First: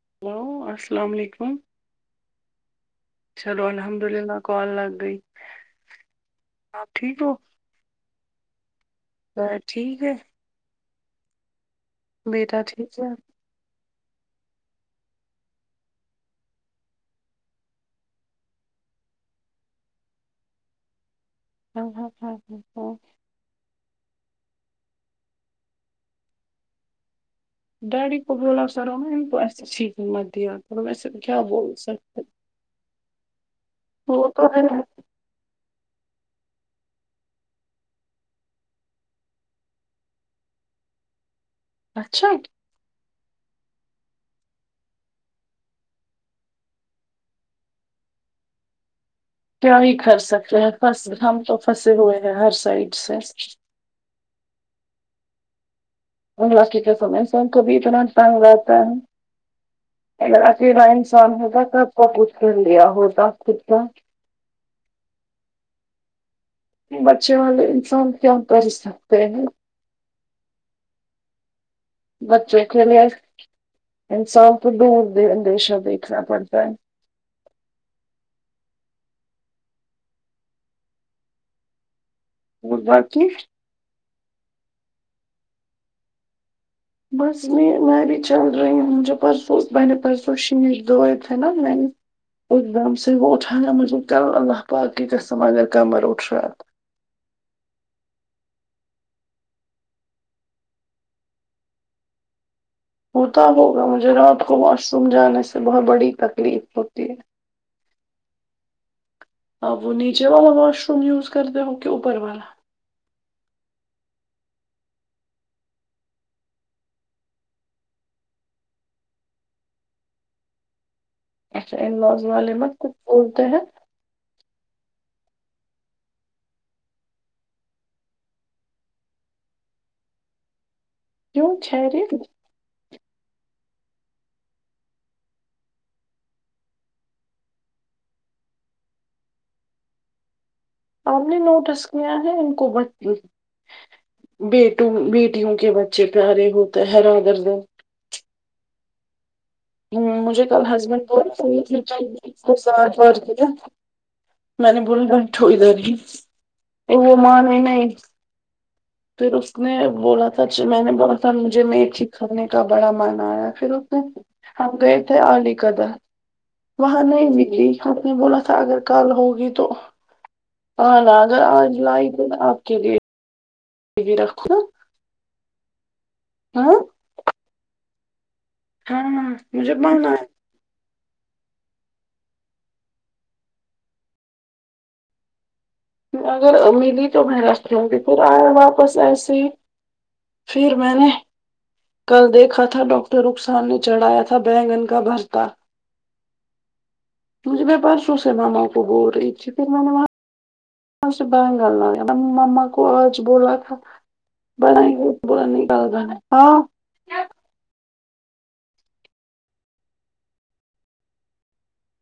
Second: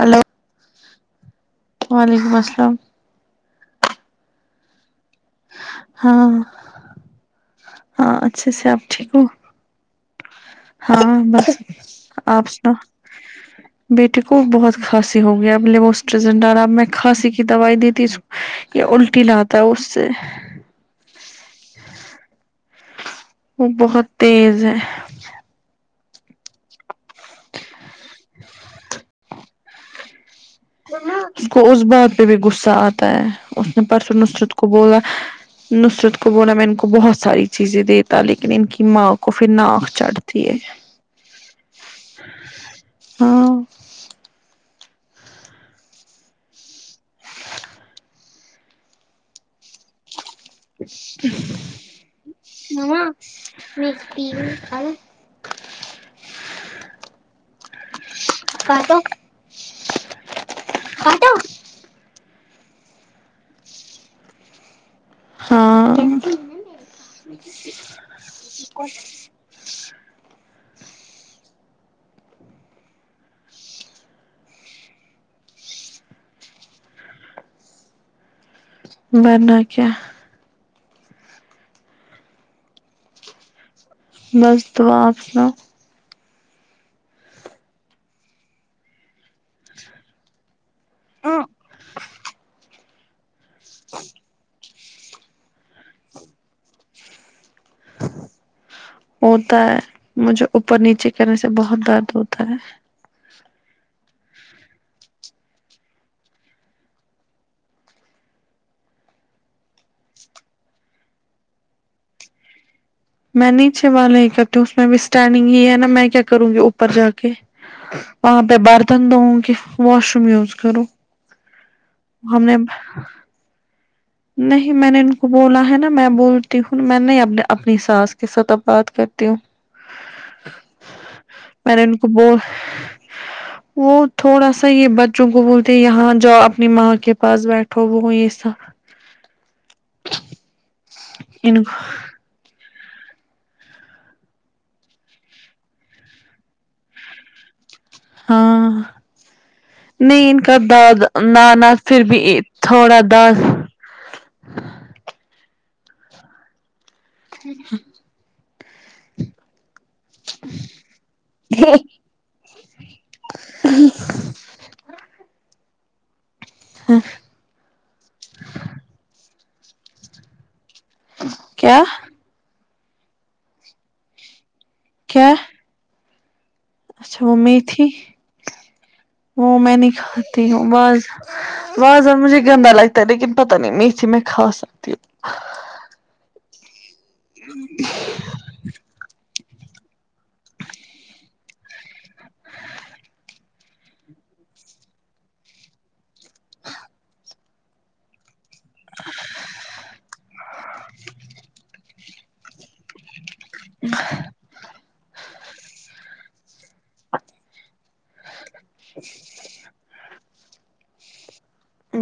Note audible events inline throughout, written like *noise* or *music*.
hello hello السلام علیکم وعلیکم السلام چلو الحمد اللہ کال لگ گئی ہاں آپ ٹھیک ہو ہاں اچھے سے آپ ٹھیک ہو ب ٹھیک ہے ہاں بس اپ بیٹا سناو ٹھیک ہے ہاں بیٹے کو بہت کھانسی ہو گیا اب وہ لیبو سٹرزن دالا اب میں کھانسی کی دوائی دتی اس کو یا الٹی لاتا ہے اس سے ہ ہاں ہ *unintelligible* وہ بہت تیز ہے ڈیڈی کو بولا سرا تو مت ایسے چھن مت دیا کرو ویسے کیا اس کو بول اس بات سکتے پہ بھی غصہ اتا ہے اس نے پرسو وہ تو نصرت ہے کو بولا نصرت کو بولا میں ان کو بہت ساری چیزیں دیتا لیکن ان کی ماں کو پھر ناک چڑھتی ہے اچھا ہاں کیا ہی کر سکتے ہیں ہم تو پھنسے ہوئے ہیں ہر سائڈ سے می وی پر اللہ کی قسم ہے ایسا ہم کبھی اتنا ٹنگ رہتا ہے اگر اکیلا انسان ہوتا کب کا کچھ کرلیا ہوتا کتنا ہاں کہ بچے والے انسان کیاکر سکتے ہیں بچوں کے لیے انسان کو دور د اندیشہ دیکھنا پڑتا ہے ورنہ کیا *unintelligible* بس تو اپ سناو بس میں میں بھی چل رہی ہوں میں نے پرسوں شیش دھوئے تھے نہ ایک دم سے وہ اٹھانا مجھے کر اللہ پاک کی قسم اگر کمر اٹھ راہا ہے تو ہوتا ہے مجھے اوپر نیچے کرنے سے بہت درد ہوتا ہے ہوتا ہوگا مجھے رات کو اور سم جانے سے بہت بڑی تکلیف ہوتی ہے آپ وہ نیچے والا واش روم یوز کرتے ہو کہ اوپر والا میں نیچے والے ہی کرتی ہوں اس میں بھی اسٹینڈنگ ہی ہے نا میں کیا کروں گی اوپر جا کے وہاں پہ برتن دھو کہ واش روم یوز کروں اچھا ان لاس ہم والے نے نا کچھ بولتے ہیں نہیں میں نے ان کو بولا ہے نا میں بولتی ہوں میں نے اپنی ساس کے ساتھ اب بات کرتی ہوں کیوں میں نے ان کو خیریت بو وہ تھوڑا سا یہ بچوں کو بولتے یہاں جاو اپنی ماں کے پاس بیٹھو وہ یہ سا آپ نے ان کو نوٹس کیا ہے ان کو بتتی بیٹوں بیٹیوں کے بچے پیارے ہوتے حیران گردن ہاں ہمم نہیں ان مجھے کا کل داد ہسبینڈ بولے نانا پھر بھی سھ تھوڑا بات داد کر *unintelligible* میں نے بولی ب ٹھوئی داری وہ مان نہیں پھر اس نے بولا تھا جو میں نے بولا تھا مجھے میں کرنے کا بڑا من ایا پھر اس میں ہم گئے تھے علی قدار وہاں نہیں نکری اپ نے بولا تھا اگر کل ہوگی تو اان اگر اج کیا لائی گ میں آپ کے لیے بھی رکھو نا کیا ہاں اچھا وہ میتھی ہاں وہ مجھے میں نہیں من آیا کھاتی ہوں واز وازان مجھے گندا لگتا ہے لیکن پتہ نہیں میتھی میں کھا سکتی ہوں اگر ملی تو میں رکھلوں ہوں گی پھر ایا واپس ایسے ہی پھر میں نے کل دیکھا تھا ڈاکٹر رخسار نے چڑھایا تھا بینگن کا بھرتا مجھے میں پرسوں سے ماما کو بول رہی تھی کہ ماما وہاں سے بیگن لاۓ ماما کو آج بولا تھا *unintelligible*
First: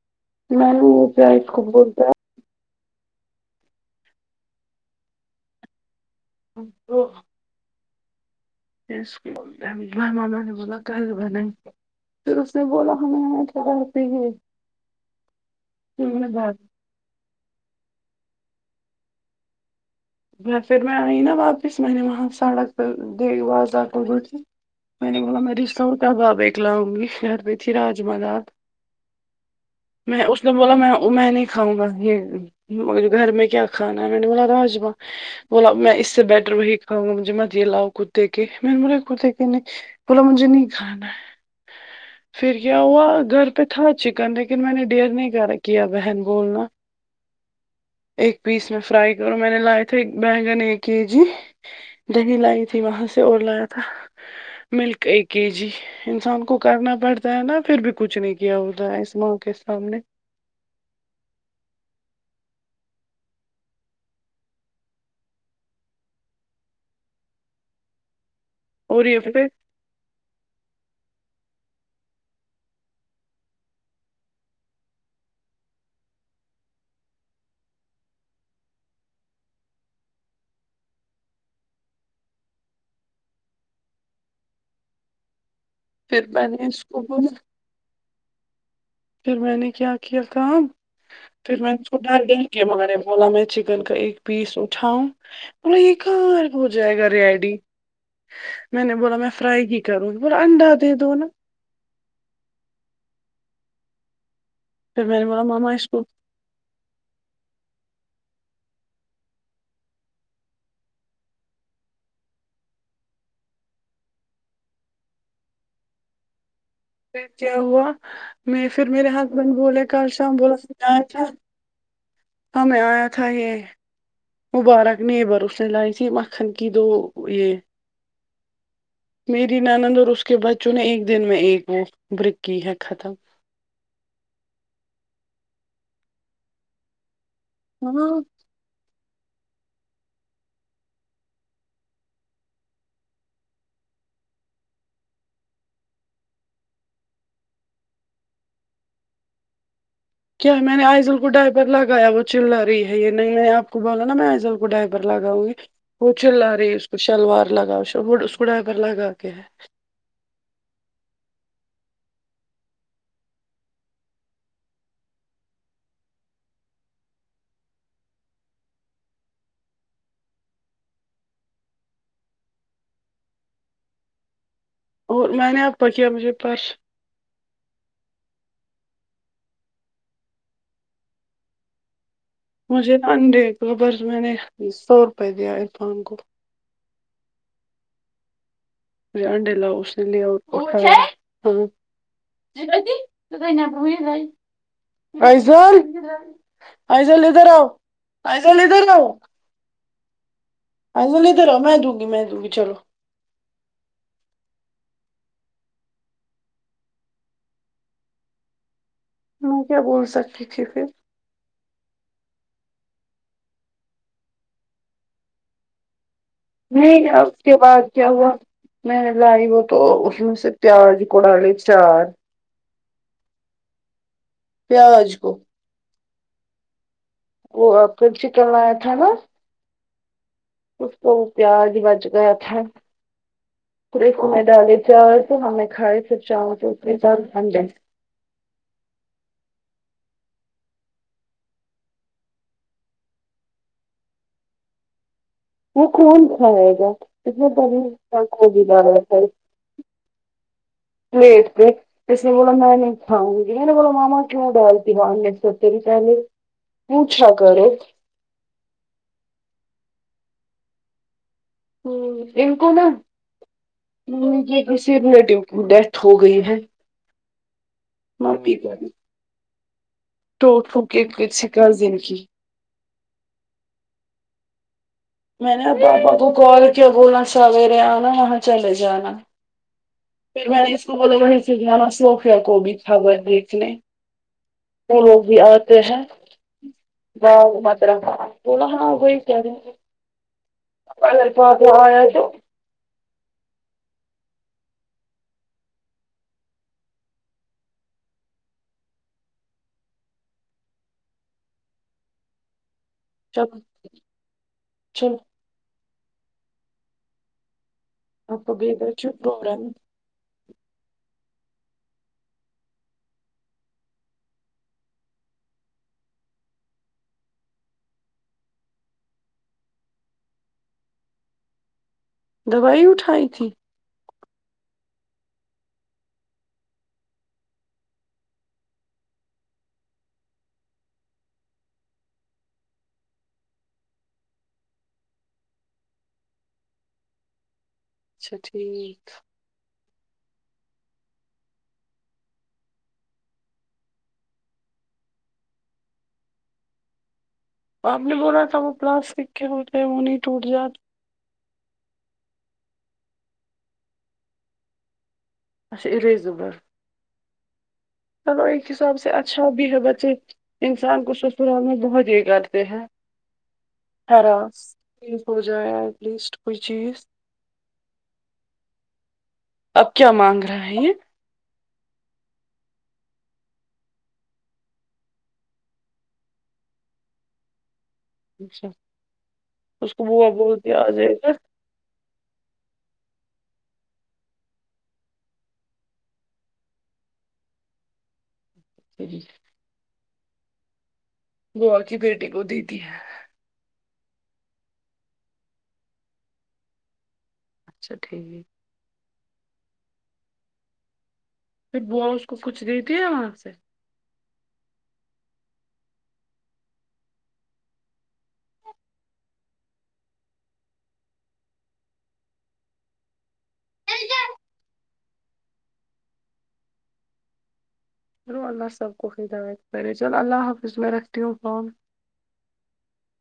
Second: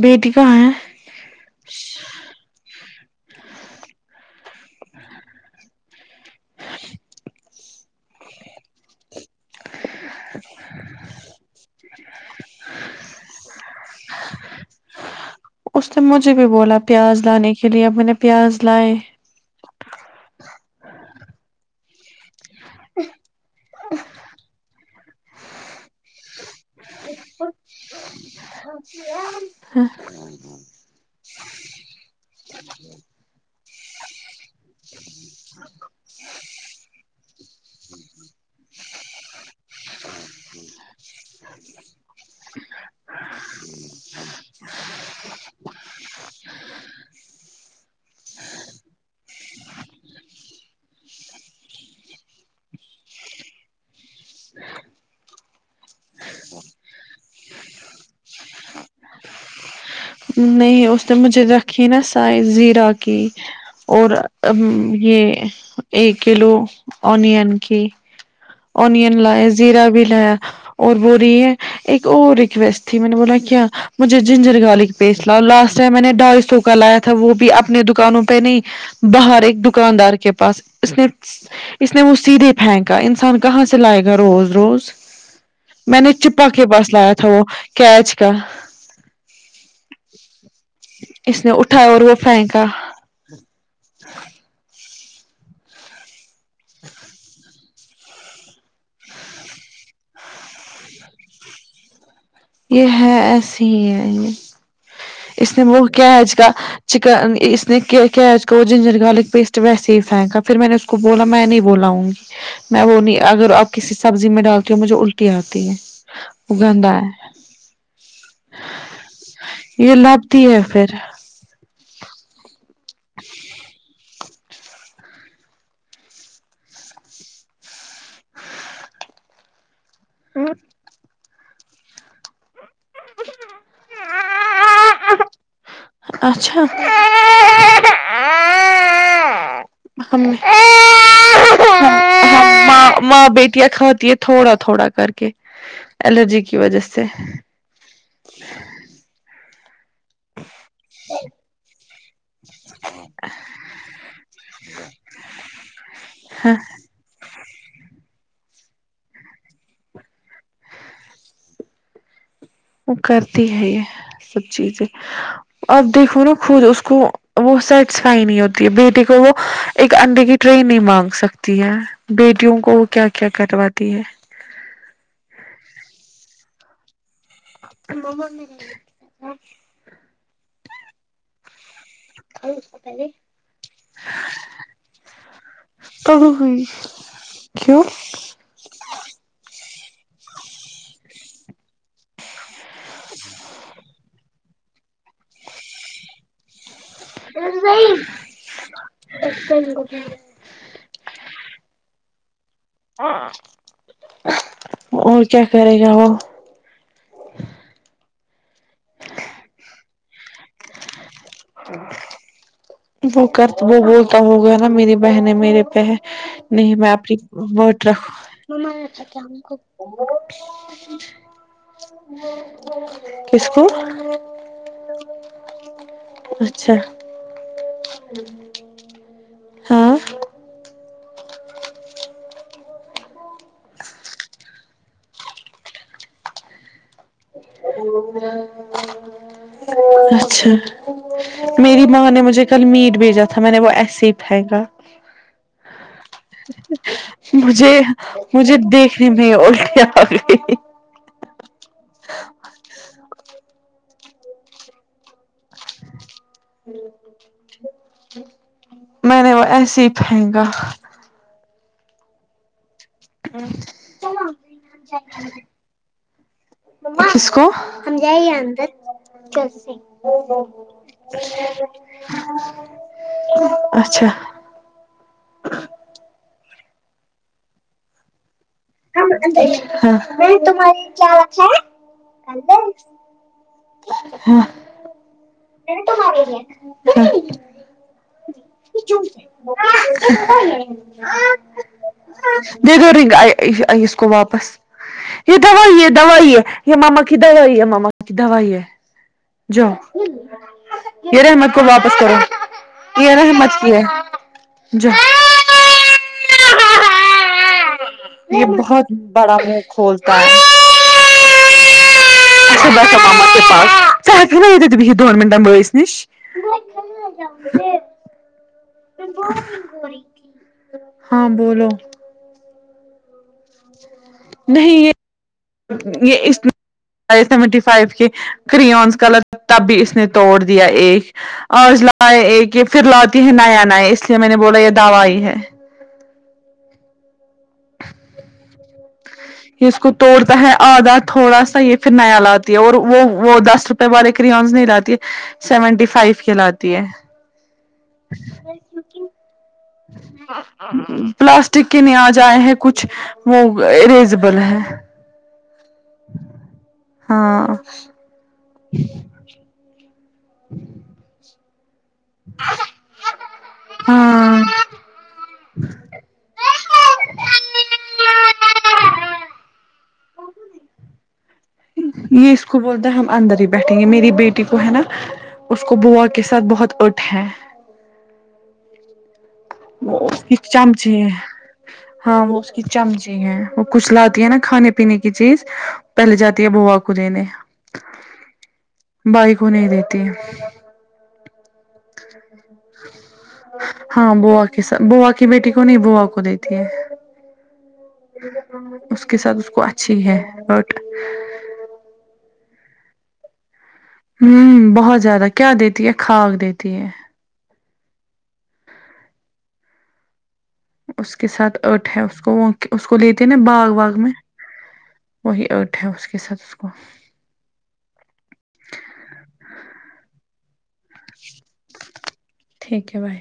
بیٹی کا میں نے *unintelligible* ماما نے بلا کال بنائی پھر اس نے بولا ہمیں یہاں *unintelligible* اس نے مجھے بھی بولا پیاز لانے کے لیے اب میں نے پیاز لائے پھر میں آئی نہ واپس میں نے وہاں سڑک پہ *unintelligible* میں نے بولا میں *unintelligible* کبابایک لاؤںگی کر رہی تھی راجما میں اس کو بولا میں میں نہیں کھاؤںگا یہ گھر میں کیا کھانا ہے میں نے بولا راجما بولا میں اس سے بیٹر وہی کھاوںگا مجھے مت یہ لاؤ کتے کے میں نے بولے کتے کے نہیں بولا مجھے نہیں کھانا ہے پھر کیا ہوا گھر پہ تھا چکن لیکن میں نے ڈیر نہیں کرا کیا بہن بولنا ایک پیس میں فرائی کروں میں نے لائے تھے بیگن ایک کے جی دہی لائی تھی وہاں سے اور لایا تھا ملک ایک کے جی انسان کو کرنا پڑتا ہے نا پھر بھی کچھ نہیں کیا ہوتا ہے اس ماں کے سامنے نہیں اس نے مجھے رکھی نا شاہی زیرہ کی اور یہ ایک کلو اونین کی اور یہ اونین پھر لایا زیرا بھی لایا اور بول رہی ہے ایک اور ریکویسٹ تھی میں نے بولا کیا مجھے جنجر گارلک پیسٹ لاؤ لاسٹ ٹائم میں نے ڈھائی سو کا لایا تھا وہ بھی اپنے دکانوں پہ نہیں باہر ایک دکاندار کے پاس اس نے اس نے وہ سیدھے پھینکا انسان کو کہاں سے لائیگا روز روز میں نے پھر چھپا کے نے اس بس کو لایا تھا بولا وہ کیچ کا پھر میں نے کیا کیا کام اس پھر میں نے اٹھایا اسکو اور وہ پھینکا *unintelligible* بولا میں چکن کا ایک پیس اٹھاؤں بولا یہ کاب ہو جائیگا ریڈی میں نے بولا میں فرائی ہی کروں بولا انڈا دے دو نا یہ ہے ایسے ہی ہے یہ پھر میں بولا اس نے ماما وہ کو کیچ کا چکن اس نے کیچ کو جنجر گارلک پیسٹ ویسے ہی پھینکا پھر میں نے اس کو بولا میں نہیں بول آؤںگی میں وہ نہیں اگر آپ کسی سبزی میں ڈالتی ہو مجھے الٹی آتی ہے وہ گندا ہے پھر کیا ہوا میں پھر میرے ہسبینڈ بولے یہ کل شام لبتی ہے پھر *unintelligible* ہاں میں آیا تھا یہ مبارک نیبر اس نے لائی تھی مکھن کی دو یہ میری نند اور اس کے بچوں نے ایک دن میں ایک وہ برک کی ہے ختم *inaudible* اچھا ہاں ہم ہم ہم ماں ماں بیٹیاں کھاتی ہے تھوڑا تھوڑا کر کے الرجی کی وجہ سے کیا میں نے آئزل کو ڈائپر لگایا وہ چلا رہی ہے یہ نہیں آپ کو بولا نا میں آ ئزل کو ڈایپر لگاؤں گی وہ چلا ہاں رہی ہے اس کو شلوار لگاؤ وہ اسکو ڈائپر لگا کے ہے وہ کرتی ہے یہ سب چیزیں آپ دیکھو نا خود اس کو وہ سیٹسفائی نہیں ہوتی ہے بیٹے کو وہ ایک انڈے کی ٹریے نہیں مانگ سکتی ہے بیٹیوں کو وہ کیا کیا کرواتی ہے اور میں نے آپا کیایا مجھے پس ب ل *unintelligible* مجھے نا انڈے بس میں نے سو روپئے دیا عرفان کو ہوں کیوں بھی انڈے لاؤ اس نے لے اور ہاں تو توئی نبو جائی *unintelligible* ائزل ائزل ادھر آؤ ائزل ادھر آؤ ج گ ج *unintelligible* ائزل ادھرآو میں دو گی میں دو گی چلو اور کیا کرے گا وہ میں کیا بول سکتی تھی پھر ہ وہ کرتا وہ بولتا ہو گیا نا میری بہنیں میرے پہ ہے نہیں میں اپنی اب اس کے بعد ووٹ کیا ہوا رکھوں میں نے لائی وہ تو اس میں سے پیاز کو ڈالے چار کسکو پیاز کو اچھا وہ اب پھر چکن لایا تھا نا ہاں اس کو پیاز بج گیا تھا پ میں ڈالے چا تو ہم نے کھائے سب چاول کے ساتھ انڈے اچھا میری ماں نے مجھے کل میٹ بھیجا تھا میں نے وہ ایسے ہی پھینکا وہ کون کھائے گا اس میں مجھے پنیر مجھے گوبھی ڈالا دیکھنے تھا میں الٹی آ گئی پلیٹ پے جس نے بولا میں نہی کھاؤں گی میں نے بول مما کیوں ڈالتی ہو پری س نے پوچھا کرو *unintelligible* میں نے وہ ایسے ہی پھینکا ہ ان کو نا یہ کسی رلیٹو کی ڈیتھ ہو گئی ہے ماسکو ہم جیں گے یہ اندر جل سے ٹوک پھوک کےک کرتس سےک کا زندگی *unintelligible* اچھا میں نے پاپا کول کیا بولنا سورے آنا وہ چلے جانا ہاں پھر میں نے اس کو بولا وہیں سے جانا صوفیا کو بھی تھا وہ دیکھنے ہاں وہ لوگ بھی آتے ہیں واہ متر تھولہ ہنا ا کیا د *unintelligible* اور پ آ س آ *unintelligible* دید رگ اس کو واپس *unintelligible* یہ دوائی ہے دوائی ہے یہ ماما کی دوائی ہے ماما کی دوائی ہے جؤ رحمت کو واپس کرو کی نا چلو ہممت کی ہے ج چلو *unintelligible* یہ آپ کو بہت بے چپ بڑا ہو رہا منہ ہے کھولتا ہے پن بت دون منٹن بٮیس نیش *unintelligible* ہاں بولو دوائی اٹھائی تھی نہیں یہ یہ اس فاںی سیونٹی فائیو کے کریونس کلر تب بھی اس نے توڑ دیا ایک آج لائے کہ پھر لاتی ہے نیا نیا اس لیے میں نے بولا یہ دواںی ہی ہے اچھا ٹھیک یہ اس کو توڑتا ہے آدھا تھوڑا سا یہ پھر نیا لاتی ہے اور وہ وہ دس والے کریونس نہیں لاتی ہے سیونٹی فائیو کی لاتی ہے آپ نے بولا تھا وہ پلاسٹک کے ہوتے ہیں وہ نہیں ٹوٹ جاتے *unintelligible* پلاسٹک کے ن آج آئے ہیں کچھ وہ اریزیبل ہے اچھا اریزبل ہاں چلو ایک حساب سے اچھا بھی ہے بچے انسان کو سسرال میں بہت یہ کرتے ہیں ہاں ہراس ہو جائے ایٹ لیسٹ کوئی چیز اب کیا مانگ رہے ہے یہ یہ اس کو بولتا ہے ہم اندر ہی بیٹھیں گے میری بیٹی کو ہے نا اس کو بوا کے ساتھ بہت اٹھ ہے اچھا اس وہ کو بوا کی بہت یاد چمچے ہے ہیں اگر ہاں وہ اس کی چمچی ہے وہ کچھ لاتی ہے نا کھانے پینے کی چیز پہلے جاتی ہے بوا کو دینے بھائی کو نہیں دیتی بوا کی بیٹی کو دیتی ہے ہاں بوا کے ساتھ بوا کی بیٹی کو نہیں بوا کو دیتی ہے اچھا ٹھیک اس کے ساتھ اس کو اچھی ہے بٹ پھر بوا اس کو کچھ دیتی ہے وہاں سے وں بہت زیادہ کیا دیتی ہے خاک دیتی ہے اس کے ساتھ اٹھ ہے اس کو وہ اس کو لیتے نا باغ واغ میں وہی ارٹ ہے اس کے ساتھ اس کو چلو اللہ سب کو ہدایت کرے چلو اللہ حافظ اس میں رکھتی ہوں فون ٹھیک ہے بھائی